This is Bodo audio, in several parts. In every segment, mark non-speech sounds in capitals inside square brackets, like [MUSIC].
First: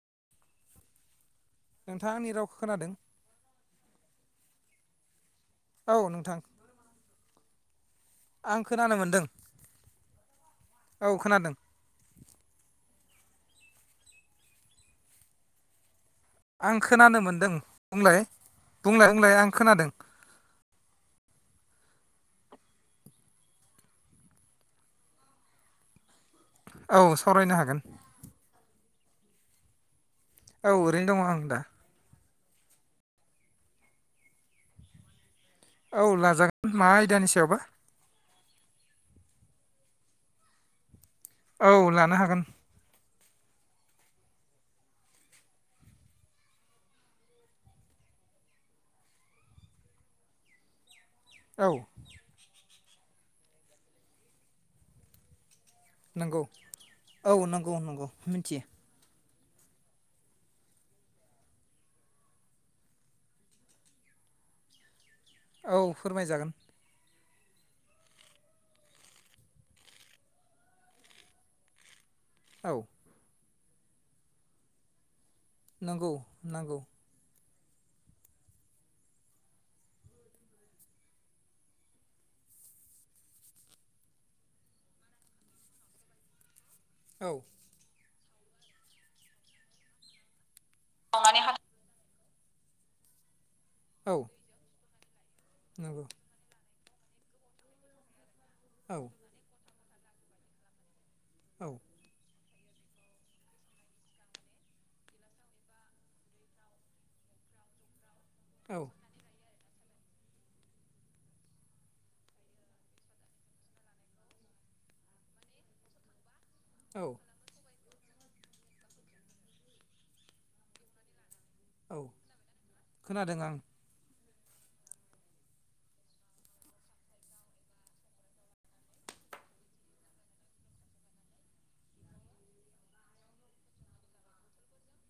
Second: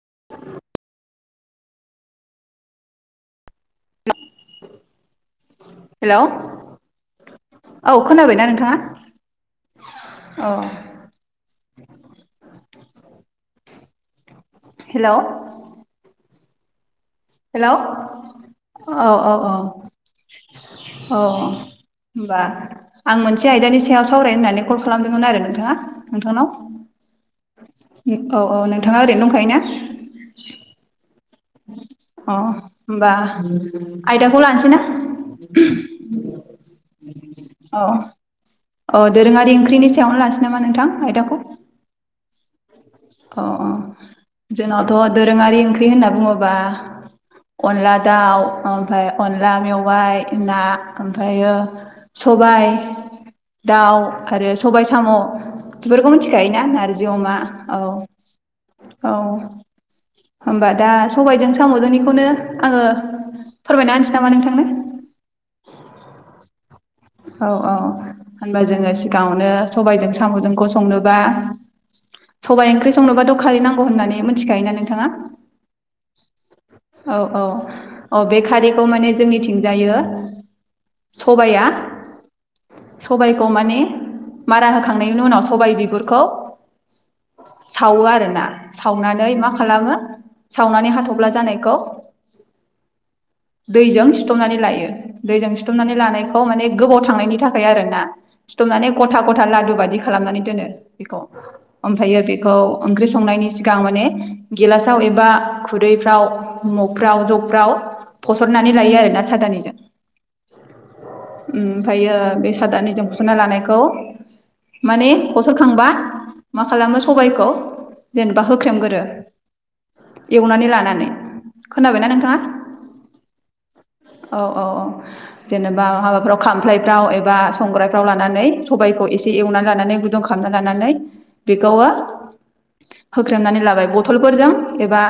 [UNINTELLIGIBLE] नोंथाङा आंनि रावखो खोनादों? औ हेलौ नोंथां। औ खोनाबायना आं नोंथाङा खोनानो मोनदों औ औ खोनादों हेलौ आं खोनानो मोनदों हेलौ औ बुंलाय बुंलाय औ बुंलाय आं औ खोनादों। होमबा आं मोनसे आयदानि सायाव सावरायनो होननानै कल खालामदोंमोन आरो नोंथाङा नोंथांनाव‌। औ सावरायनो हागोन। थाङा ओरैनो दंखायोना? औ ओरैनो दं‌ आं। दा अ' होमबा आयदाखौ लानोसै ना? औ लाजागोन मा आयदानि सायावबा? अ' दोरोङारि ओंख्रिनि सायावनो लासै नामा नोंथां आयदाख औ लानो हागोन। अ' अ' जोंनावथ दोरोङारि ओंख्रि होनना बुङोबा अनला दाउ ओमफाय अनला मेववाइ ना ओमफायो औ सबाय दाउ आरो सबाय, साम' बिफोरखौ मिथिखायोना नारजि अमा बुं औ नंगौ मिनथियो। औ होमबा दा सबायजों सामजोंनिखौनो आङो फोरमायना होनसै नामा नोंथांनो। औ फोरमायजागोन। औ औ होनबा जोङो सिगाङावनो सबायजों सामजोंखौ संनोबा औ सबाय ओंख्रि संनोबा थ' खारै नांगौ होननानै मिथिखायोना नोंथाङा? नंगौ नंगौ अ' बे खारैखौ माने जोंनिथिं जायो सबाया सबायखौ माने मारा होखांनायनि उनाव सबाय बिगुरखौ औ सावो आरो। ना सावनानै मा खालामो सावनानै हाथबप्ला जानायखौ दैजों औ सिथमनानै लायो। दैजों सिथुमनानै नंगौ लानायखौ माने गोबाव थांनायनि थाखाय आरो ना। सिथुमनानै औ खथा खथा लादु बादि खालामनानै दोनो बेखौ औ ओमफायो बे खौ ओंख्रि संनायनि सिगां माने गेलासाव एबा खुरैफ्राव मगफ्राव जगफ्राव फसरनानै औ लायो आरो ना साादानिजों उ ओमफायो बे सादानि जों फसनना लानायखौ माने फसरखांबा मा खालामो औ सबायखौ जेनेबा होख्रेमगोरो एवनानै लानानै औ खोनाबायना नोंथाङा खोनादों आं औ औ औ जेनेबा हाबाफ्राव खामफ्लायफ्राव एबा संगायफ्राव लानानै सबायखौ एसे एवनानै लानानै गुदुं खालामना लानानै बेखौयो होख्रेमनानै लाबाय बथलफोरजों एबा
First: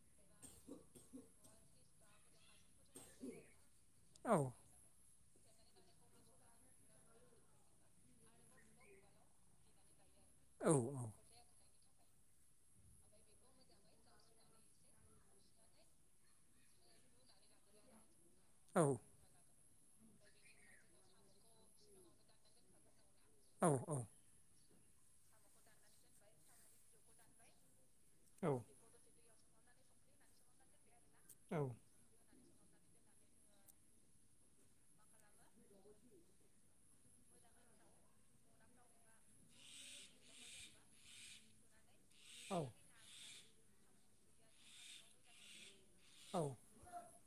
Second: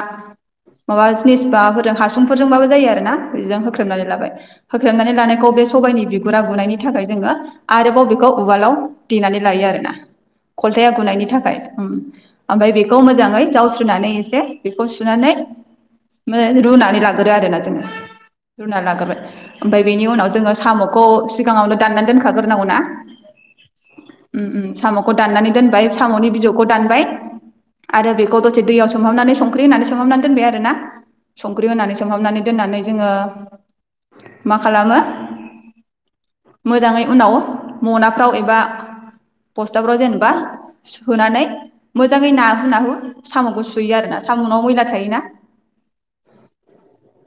माबा जिनिस माबाफोरजों हासुं फोरजों जायो आरोना जिजों होख्रेमनानै लाबाय औ होख्रेमनानै लानो खौ बे सबायनि बिगुर गुरा गुनायनि थाखाय जोङो आरोबाव बेखौ उवालाव देनानै लायो आरो ना औ खलथाया गुनायनि थाखाय उम ओमफ्राय बेखौ मोजाङै जावस्रिनानै एसे बेखौ सुनानै रुनानै लाग्रो आरोना जोङो औ रुना लागोरबाय ओमफाय बेनि उनाव जोङो साम' खौ सिगाङावनो दाननानै दोनखाग्रोनांगौ ना औ औ उम उम साम'खौ दाननानै दोनबाय साम'नि बिजौखौ दानबाय आरो बेखौ दसे दैयाव सोमहाबनानै सं ख्रि होननानै सोमहाबनानै दोनबाय आरो ना संख्रि होनानै सोंहाबनानै दोन्नानै जोङो मा खालामो मोजाङै उनाव मनाफ्राव एबा बस्थाफ्राव जेनेबा सोनानै मोजाङै नाहु नाहु साम'खौ सुयो आरो ना साम' नाव मैला थायोना औ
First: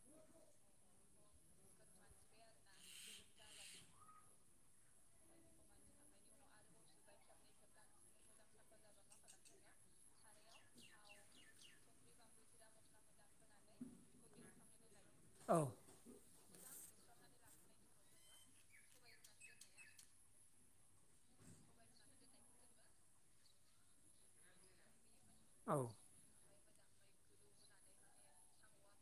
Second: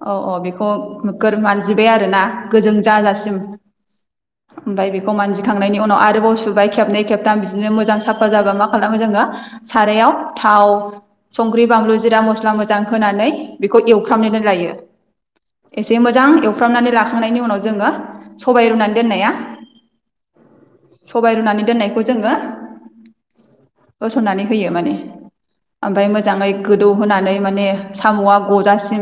औ औ बेखौ नोगोर मानजिबाय आरोना गोजों जाजासिम ओमफ्राय बेखौ मानजिखांनायनि उनाव आरोबाव सुबाय खेबनै खेबथाम बिदिनो मोजां साफा जाबा मा खालामो जोङो सारायाव थाव संख्रि बानलु जिरा मस्ला मोजां होनानै बेखौ एवफ्रामनानै लायो। औ एसे मोजां एव फ्रामनानै लाखांनायनि उनाव जोङो सबाइ रुनानै दोननाया सबाय रुनानै दोननायखौ जोङो होसननानै होयो माने औ ओमफाय मोजाङै गोदौ होनानै माने साम'आ गजासिम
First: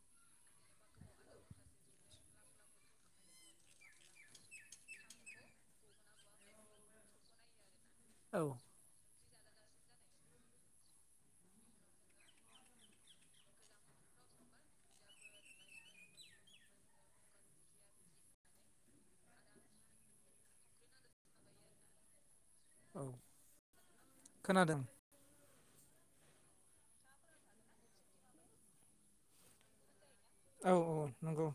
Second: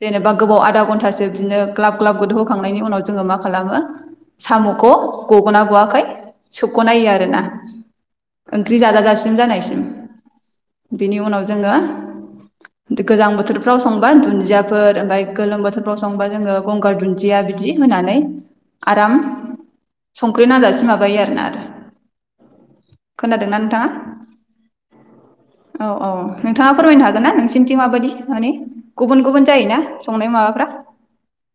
जेनेबा गोबाव आदा घन्टासो बिदिनो ग्लाब ग्लाब गोदौ होखांनायनि उनाव जोङो मा खालामो साम'खौ गग'ना गवाखै सोबख'नायो आरोना औ ओंख्रि जाजा जा सिम जानायसिम बिनि उनाव जोङो गोजां बोथोरफ्राव संबा दुन्दियाफोर ओमफ्राय गोलोम बोथोरफ्राव संबा जोङो गंगार दुन्दिया बिदि होनानै आराम संख्रि नांजासे माबायो आरोना आरो। औ खोनादोंना नोंथाङा खोनादों औ औ नोंथाङा फोरमायनो हागोन ना नोंसिोरनिथिं माबायदि माने गुबुन गुबुन जायोना संनाय माबाफ्रा औ औ नंगौ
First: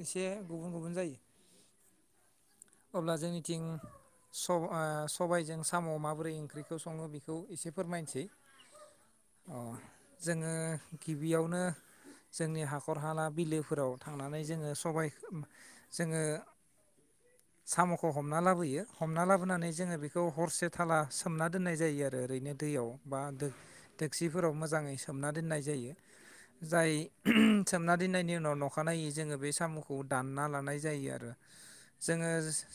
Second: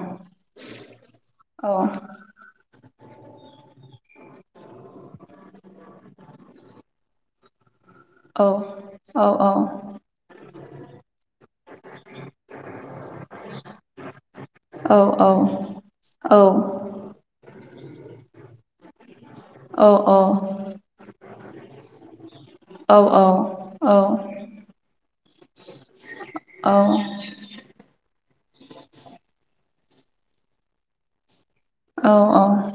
एसे गुब अ अब्ला जोंनिथिं सबायजों साम माबोरै ओंख्रिखौ सङो बेखौ एसे फोरमायनोसै औ औ अ जोङो बेयावनो जोंनि हाखर हाला बिलोफोराव थांनानै जोङो औ सबबाय औ जोङो सामखौ हमना लाबोयो हमना ला बोनानै जोङो बेखौ हरसे थाला सोमना दोननाय जायो आरो ओरैनो दैयाव बा दोखसिफोराव मोजाङै सोमना दोननाय जायो जाय सोमना दोननायनि उनाव उनाव अखानायै जोङो बे सामखौ दानना लानाय जायो आरो। औ जोङो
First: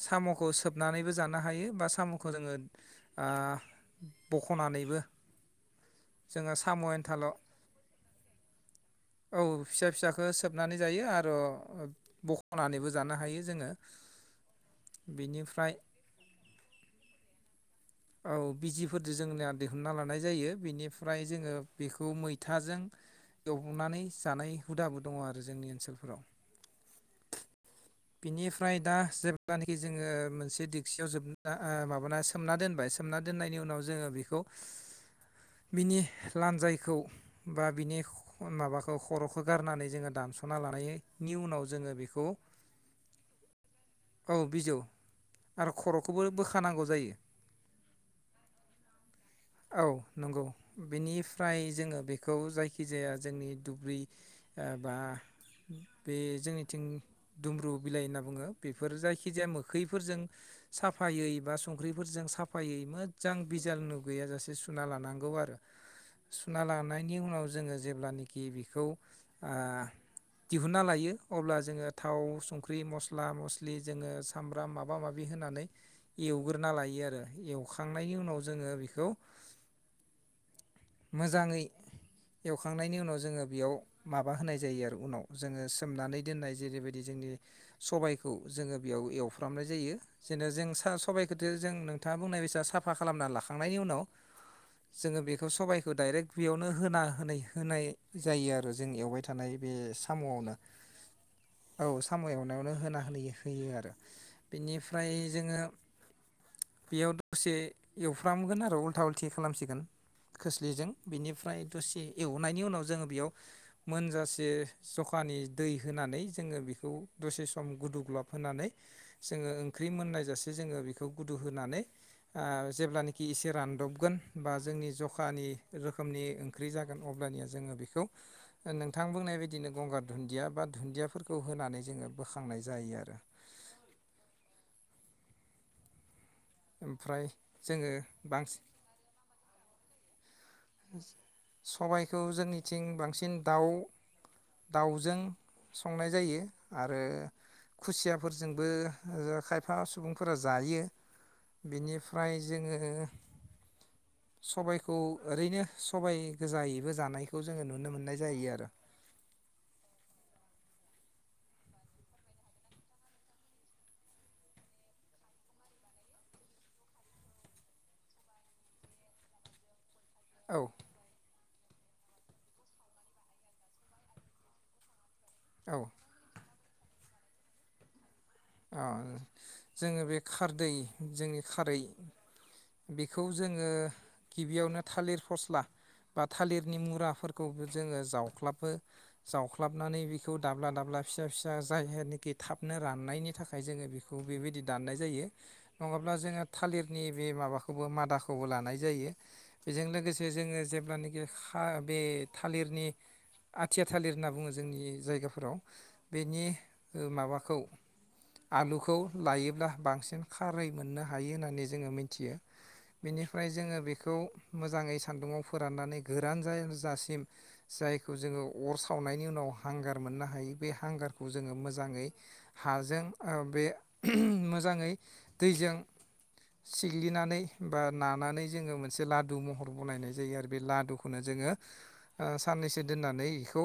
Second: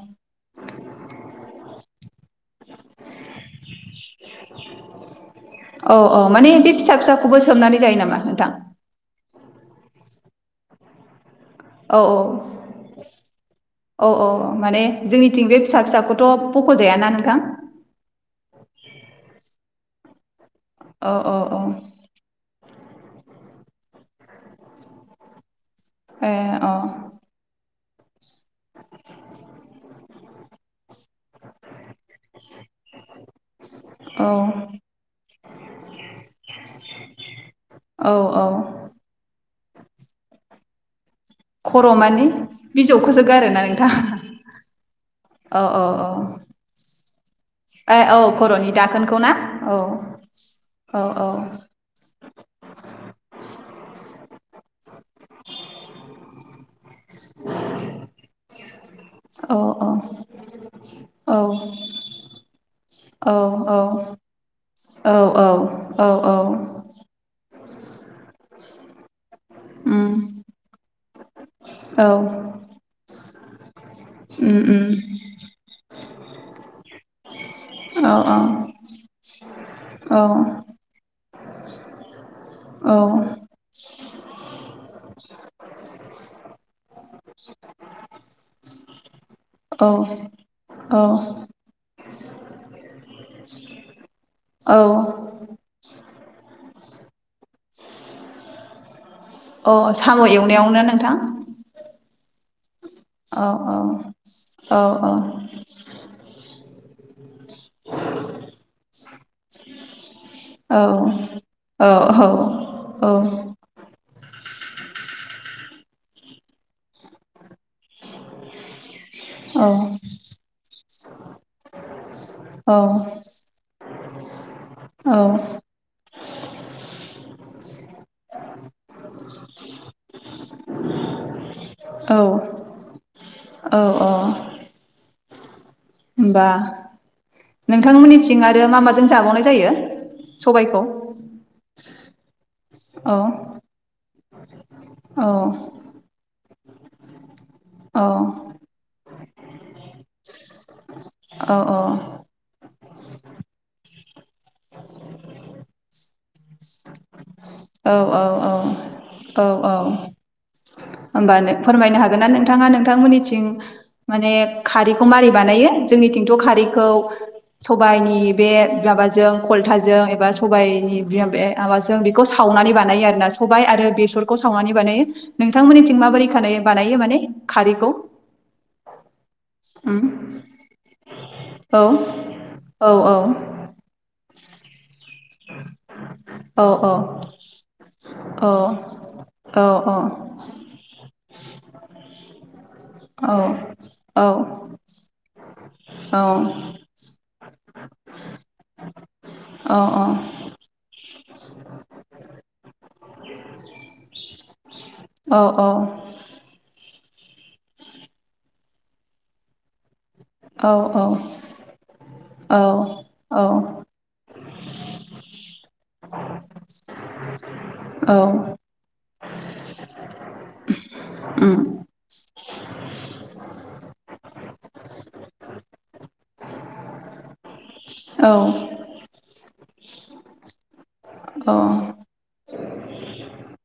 सामखौ सोबनानैबो जानो हायो बा सामखौ बखनानै औ औ जों माने बे साम फिसा एन्थाल फिसाखौबो सोमनानै जायो नामा नोंथां औ फिसा फिसखो सोबनानै जायो आरो। औ बखनानैबो जानो हायो जोङो। औ औ माने जोंनिथिं बे बिनिफ्राय फिसा फिसाखौथ बखजायाना नोंथां औ बिजिफोरजों जोंनिया सना लानाय जायो औ बेनिफ्राय औ जोङो औ बेखौ मैथाजों एवबनानै जानाय हुदाबो दङ आरो जोंनि ओनसोलफोराव ए अ बिनिफ्राय दा जेब्लानाखि जोङो मोनसे दिगसियाव जोब माबाना सोमना दोनबाय सोमना दोननायनि उनाव जोङो बिखौ औ बिनि लान्जायखौ बा बिनि औ औ माबाखौ खरखौ गारनानै जोङो दानस ना लानाय नि उनाव जोङो बेखौ गारा नोंथां औ बिजौ औ आरो खर'खौबो बोखानांगौ जायो औ खरनि दाखोनखौना औ नंगौ बेनिफ्राय जोङो बेखौ जायखि जाया जोंनि दुब्रि [INAUDIBLE] बा बे जोंनिथिं दुमब्रु बिलाइ होनना बुङो बेफोर जायखि जाया औ मोखैफोरजों औ साफायै बा संख्रिफोरजों साफायै मोजां बिजाल नुुब गैया जासे सुना लानांगौ औ आरो औ औ सुना लानायनि उनाव जोङो जेब्लानिखि बेखौ ओ उम दिहुन्ना लायो अब्ला जोङो औ थाव संख्रि मस्ला ला मसलिन जोङो उम सामब्राम उम माबा माबि होनानै एवग्रोना लायो आरो औ सुखांनायनि उनाव जोङो बेखौ गौ औ मोजाङै एवखांनायनि उनाव जोङो बेयाव माबा होनाय जायो आरो उनाव जोङो सोमनानै दोननाय जेरैबायदि जोंनि सबाइखौ जोङो बेयाव एवफ्रामनाय जायो जेनेनो जों औ सबाइखौथ जों नोंथाङा बुंनाय बायदि साफा खालामना लाखायो नायनि उनाव औ जोङो बेखौ सबाय डाइरेक्ट बेयावनो होना होनाय होनाय जायो आरो जों एवबाय थानाय बे अ साम साम'आवनो एवनायावनो नोंथां औ साम एवनायाव नों होना होनाय औ होयोआरो औ बेनिफ्राय जोङो बेयाव दसे एवफ खालामगोन आरो उल्था उल्थि खालामसिगोन खोस्लिजों बिनिफ्राय औ दसे एवनायनि उनाव जोङो औ बेयाव मोनजासे जखानि दै होनानै जोङो बेखौ दसे खम गुदौ गुलाब होनानै जोङो औ ओंख्रि मोननाय जासे जोङो बेखौ गुदौ होनानै ओ जेब्लानि खि एसे रानदबगोन बा जोंनि जखानि औ रोखोमनि ओंख्रि जागोन अब्लानिया जोङो बेखौ ओ नोंथां बुंनाय बायदिनो गंगार दुन्दिया बा दुन्दियाफोरखौ होनानै जोङो बोखांनाय जायो आरो औ औ होमबा ओमफ्राय जोङो नोंथांमोननिथिं बांसिन आरो मा माजों जाबावनाय जायो सबायखौ सबायखौ जोंनिथिं औ बांसिन दाउ दाउजों औ संनाय जायो आरो औ खुसियाफोरजोंबो खायफा सुबुंफोरा जायो यो औ बिनिफ्राय जोङो सबायखौ ओरैनो सबाय गोजायैबो जानायखौ जोङो नुनो औ मोननाय जायो आरो होमबानो फोरमायनो हागोन ना नोंथाङा नोंथांमोननिथिं माने खारैखौ मारै बानायो जोंनिथिंथ खारैखौ सबायाइनि बे माबाजों खलथाजों एबा औ सबायाइनि [UNINTELLIGIBLE] माबा जों बेखौ सावनानै बानायो आरोना सबायाइ आरो बेसरखौ सावनानै बानायो औ नोंथांमोननिथिं माबोरै खालायो बानायो माने खारैखौ ओ जोङो उम बे खारदै जोंनि खारै औ औ औ बेखौ जोङो गिबियावनो थालिर फस्ला बा औ थालिरनि औ मुराफोरखौबो जोङो औ औ जावख्लाबबो औ औ जावख्लाबनानै बेखौ दाब्ला दाब्ला फिसा फिसा जायनाखि थाबनो राननायनि थाखाय जोङो बेखौ बेबायदि दान्नाय जायो नङाब्ला जोङो थालिरनि बे माबाखौबो मादाखौबो लानाय जायो बेजों। लोगोसे जोङो जेब्लानाखि खा‌ बे थालिरनि आथिया थालिर होनना बुङो जोंनि जायगाफोराव बेनि ओ माबाखौ [INAUDIBLE] आलुखौ लायोब्ला बांसि सिन खारै मोननो हायो होननानै जोङो मिथियो बेनिफ्राय जोङो बेखौ मोजाङै सान्दुंङाव फोराननानै गोरान जा जासिम जायखौ जोङो अर सावनाय‌ नि उनाव हांगोन मोननो हायो बे हांगारखौ जोङो मोजाङै हाजों बे मोजाङै दैजों सिग्लिनानै बा नानानै जोङो मोनसे लादु महर बनायनाय जायो आरो बे लादुखौनो जोङो साननैसो दोननानै इखौ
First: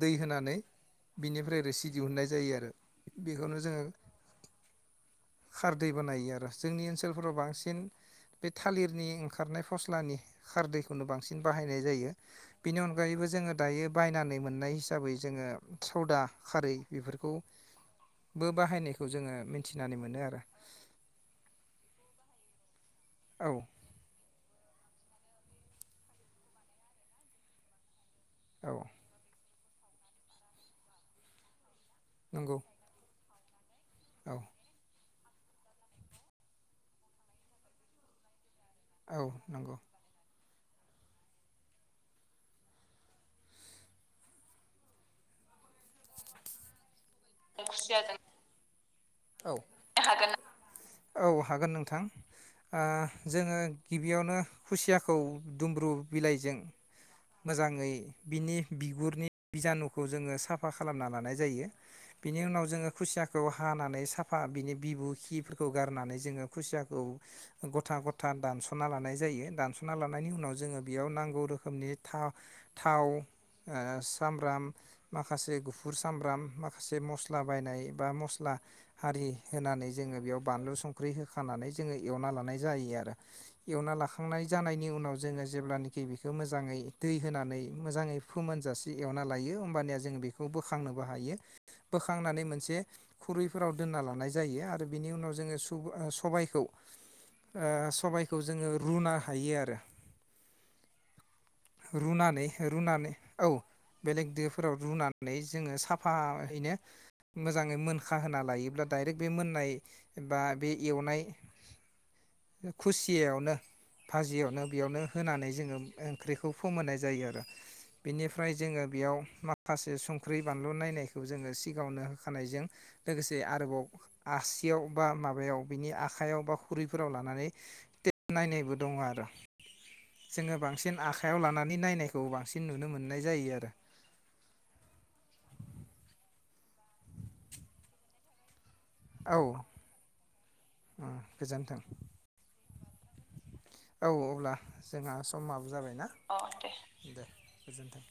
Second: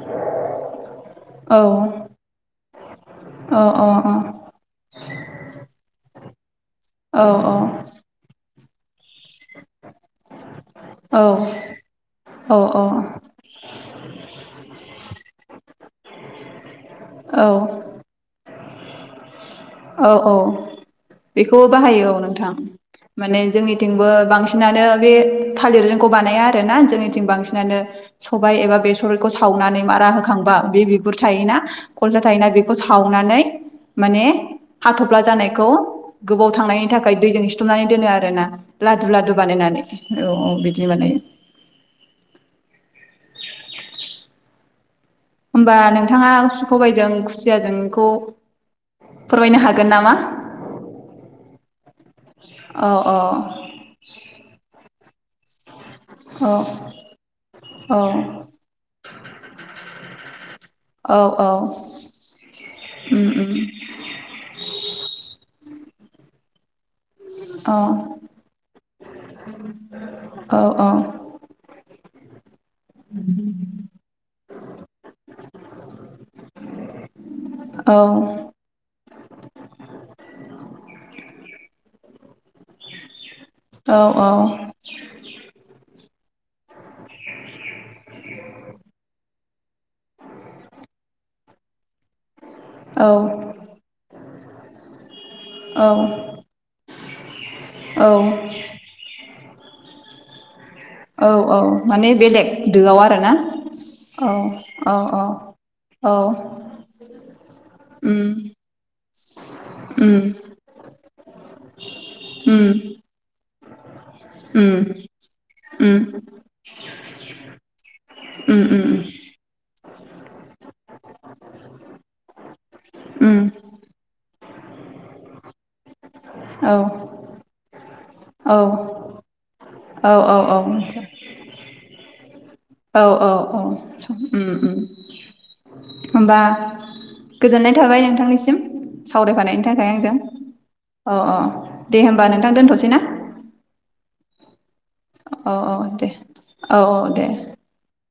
दै होनानै बिनिफ्राय रोसि सि दिहुननाय जायो आरो। बेखौनो जोङो खारदै बानायनायो आरो जोंनि ओनसोलफोराव बांसिन थालिरनि ओंखारनाय फस्लानि खारदैखौनो बांसिन बाहायनाय जायो अ बेनि औ औ औ अनगायैबो जोङो दायो बायनानै मोननाय हिसाबै जोङो। सौवदा खारै बेफोरखौ औ बो बाहायनायखौ जोङो मिथ औ औ बेखौबो बाहायो औ नोंथां। माने औ जोंनिथिंबो बांसिनानो बे थालिरजोंखौ बानाया आरो ना जोंनिथिं बांसिनानो सबाय औ एबा बेसरखौ स सावनानै मारा होखांबा बे बिगुर थायोना खलथा थायोना नंगौ बेखौ सावनानै माने औ हाथफ्ला जानायखौ गोबाव थांनायनि थाखाय दैजों सिथमनानै दोनो आरो ना लादु औ लादु नंगौ बानायनानै औ औ बेदि। बिदि माने। होमबा नोंथाङा सुखबायदों औ फोरमायनो हागोन नामा औ हागोन नोंथां। ओ औ औ जोङो गिबियावनो खुसिया खौ दुमब्रु औ बिलाइजों मोजाङै औ बिनि बिगुरनि बिजानुखौ जोङो फा खालामना औ लानाय औ जायो। बिनि उनाव जोङो उम खुसियाखौ उम हानानै साफा बिनि बिबु खि खौ गारनानै जोङो खुसिया खौ गथा औ गथा दानसना लानाय जायो। दानसना लानायनि औ उनाव जोङो बेयाव नांगौ रोखोमनि था थाव ओ सामब्राम माखासे गुफुर सामब्राम मा खासे मस् ला बायनाय औ बा मस्ला हारि होनानै जोङो बेयाव बानलु संख्रि होखानानै जोङो एवना लानाय जायो आरो। एवना लाखांनाय जानायनि उनाव जोङो जेब्लानि बिखौ मो जाङै दै होनानै मोजाङै फोमोन जासे एवना लायो होमबानिया जों बेखौ बोखांनोबो हायो। बोखांनानै मोनसे औ खुरैफोराव दोनना लानाय जायो आरो बिनि उनाव जोङो सुब ओ सबाइखौ ओ औ सबायखौ जोङो रुनो हायो आरो। औ औ माने रुनानै बेलेग दोयाव रुनानै आरोना औ बेलेग औ औ औ औ। यैनो मोजाङै मोनखा उम होना लायोब्ला दाइरेक बे मोननाय उम बा बे एवनाय उम खुसियावनो भाजियावनो उम बेयावनो होनानै जोङो उम ओंख्रिखौ फोमोननाय जायो आरो। बिनिफ्राय उम जोङो उम बेयाव माखासे संख्रि बानलु नायनाय खौ जोङो सिगावनो होखानायजों लोगोसे उम आरोबाव आसियाव बा माबायाव बिनि आ खायाव बा औ खुरैफोराव लानानै [UNINTELLIGIBLE] औ नायनायबो दङ आरो। औ जोङो बांसिन आखायाव लानानै नायनाय खौ बांसिन नुनो औ मोननाय औ जायो औ उम आरो उम होमबा गोजोननाय थाबाय नोंथांनिसिम औ सावरायफानायनि थाखाय आंजों अ अ गोजोन्थों दे होमबा नोंथां दोनथसै ना औ अब्ला जोंहा औ समाबो औ जाबायना दे अ औ औ दे।